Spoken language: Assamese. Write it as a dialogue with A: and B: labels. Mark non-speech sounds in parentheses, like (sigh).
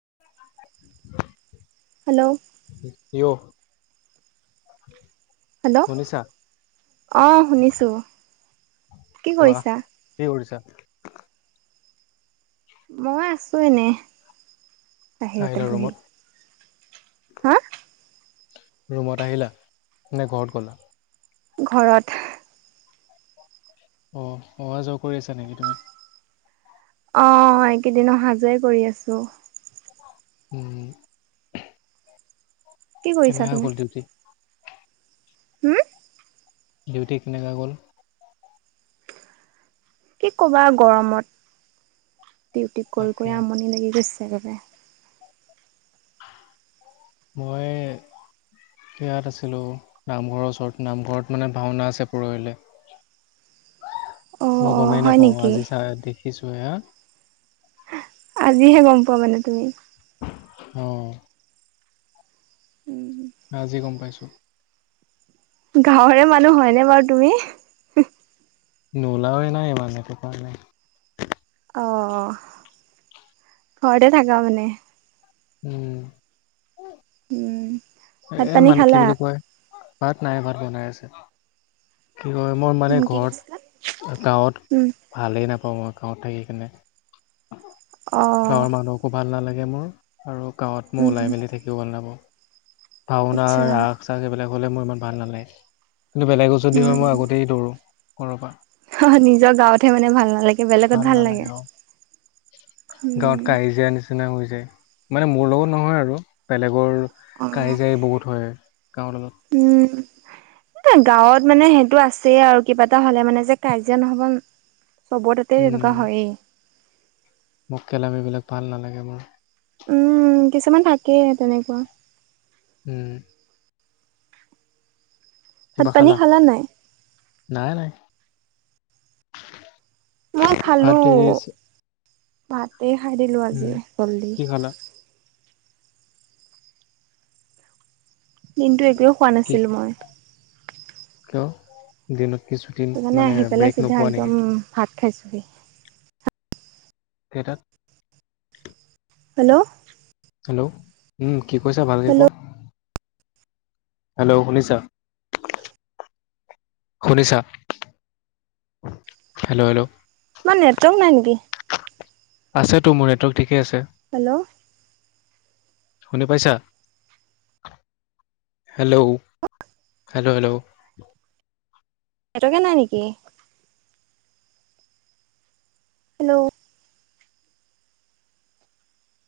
A: (unintelligible)
B: হেল্ল'
A: (unintelligible)
B: হেল্ল'
A: শুনিছা
B: অ শুনিছোঁ কি
A: কোৱা
B: কৰিছা?
A: কি কৰিছা
B: মই আছো এনেই
A: আহিলা
B: বাহিৰতে বহি।
A: ৰুমত
B: হা
A: ৰূমত আহিলা নে ঘৰত গলা?
B: ঘৰত।
A: অ অহ যোৱা কৰি আছা নেকি তুমি?
B: আহ এইকেইদিন অহ যোৱাই কৰি আছো।
A: উম।
B: কি কৰিছা
A: কেনেকা গল দিউটি?
B: হম?
A: ডিউটি কেনেকা গ'ল?
B: কি কবা গৰমত, ডিউটি কৰি
A: তাকে
B: কৰি আমনি লাগি গৈছে। তেবৰে (unintelligible)
A: মই ইয়াত আছিলো, নামঘৰৰ ওচৰত, নামঘৰত মানে ভাওনা আছে পৰহিলে।
B: অ
A: মই
B: অ
A: গমেই
B: হয়
A: নাপাওঁ
B: নেকি
A: আজি চাই দেখিছো এয়া।
B: আজিহে গম পোৱা মানে তুমি।
A: অ' আজি গম পাইছো।
B: গাঁৱৰে মানুহ হয়নে বাৰু তুমি?
A: নোলাওৱে নাই ইমান এইটো কাৰণে।
B: অ অহ' ঘৰতে থাকা মানে।
A: উম'
B: উম ভাত
A: এ
B: পানী
A: মানে কি
B: খালা
A: বুলি কয়, ভাত নাই ভাত বনাই আছে। কি কয় মই মানে
B: উম কি কৈছিলা
A: ঘৰত গাঁৱত
B: উম
A: ভালেই নাপা অ মই গাঁৱত থাকি কিনে
B: অ
A: গাঁৱৰ মানুহকো ভাল নালাগে মোৰ আৰু গাঁৱত মই
B: উম
A: ওলাই মেলি থাকিব ভাল নাপাওঁ। ভাওনা
B: আচ্ছা
A: ৰাস চাস এইবিলাক হ'লে মোৰ ইমান ভাল নালাগে। কিন্তু বেলেগ ও যদি হয় মই আগতেই দৌৰো ঘৰৰ পৰা।
B: অহ নিজৰ গাঁৱতহে মানে ভাল নালাগে বেলেগত ভাল লাগে।
A: নালাগে অ গাঁৱত
B: উম।
A: কাইজিয়া নিচিনা হৈ যায় মানে, মোৰ লগত নহয় আৰু বেলেগৰ
B: অ
A: কাইজাই বহুত হয় গাঁৱৰ লগত।
B: উম এ গাঁৱত মানে সেইটো আছেই আৰু কিবা এটা হ'লে মানে যে কাজিয়া নহ'ব। চব তাতে তেনেকুৱা হয়েই।
A: মককেলামী বিলাক ভাল নালাগে মোৰ।
B: উম কিছুমান থাকেই তেনেকুৱা
A: উম।
B: ভাত পানী খালা নাই।
A: নাই নাই।
B: মই
A: ভাত
B: খালো
A: দেৰি আছে
B: ভাত। এই খাই দিলোঁ আজি
A: উম
B: জলদি।
A: কি খালা
B: দিনটো একোৱে খোৱা
A: কি
B: নাছিলো মই।
A: কিয় দিন
B: সেইকাৰণে আহি পেলাই চিধা একদম ভাত খাইছোহি।
A: কেইটাত
B: হেল্ল'।
A: হেল্ল' উম কি কৈছা ভালকে কোৱা।
B: হেল্ল'
A: হেল্ল' শুনিছা। শুনিছা হেল্ল' হেল্ল'।
B: তোমাৰ নেটৱৰ্ক নাই নেকি।
A: আছেতো মোৰ নেটৱৰ্ক ঠিকেই আছে।
B: হেল্ল'
A: শুনি পাইছা হেল্ল' হেল্ল' হেল্ল'
B: এটকা নাই নিকি হেল্ল'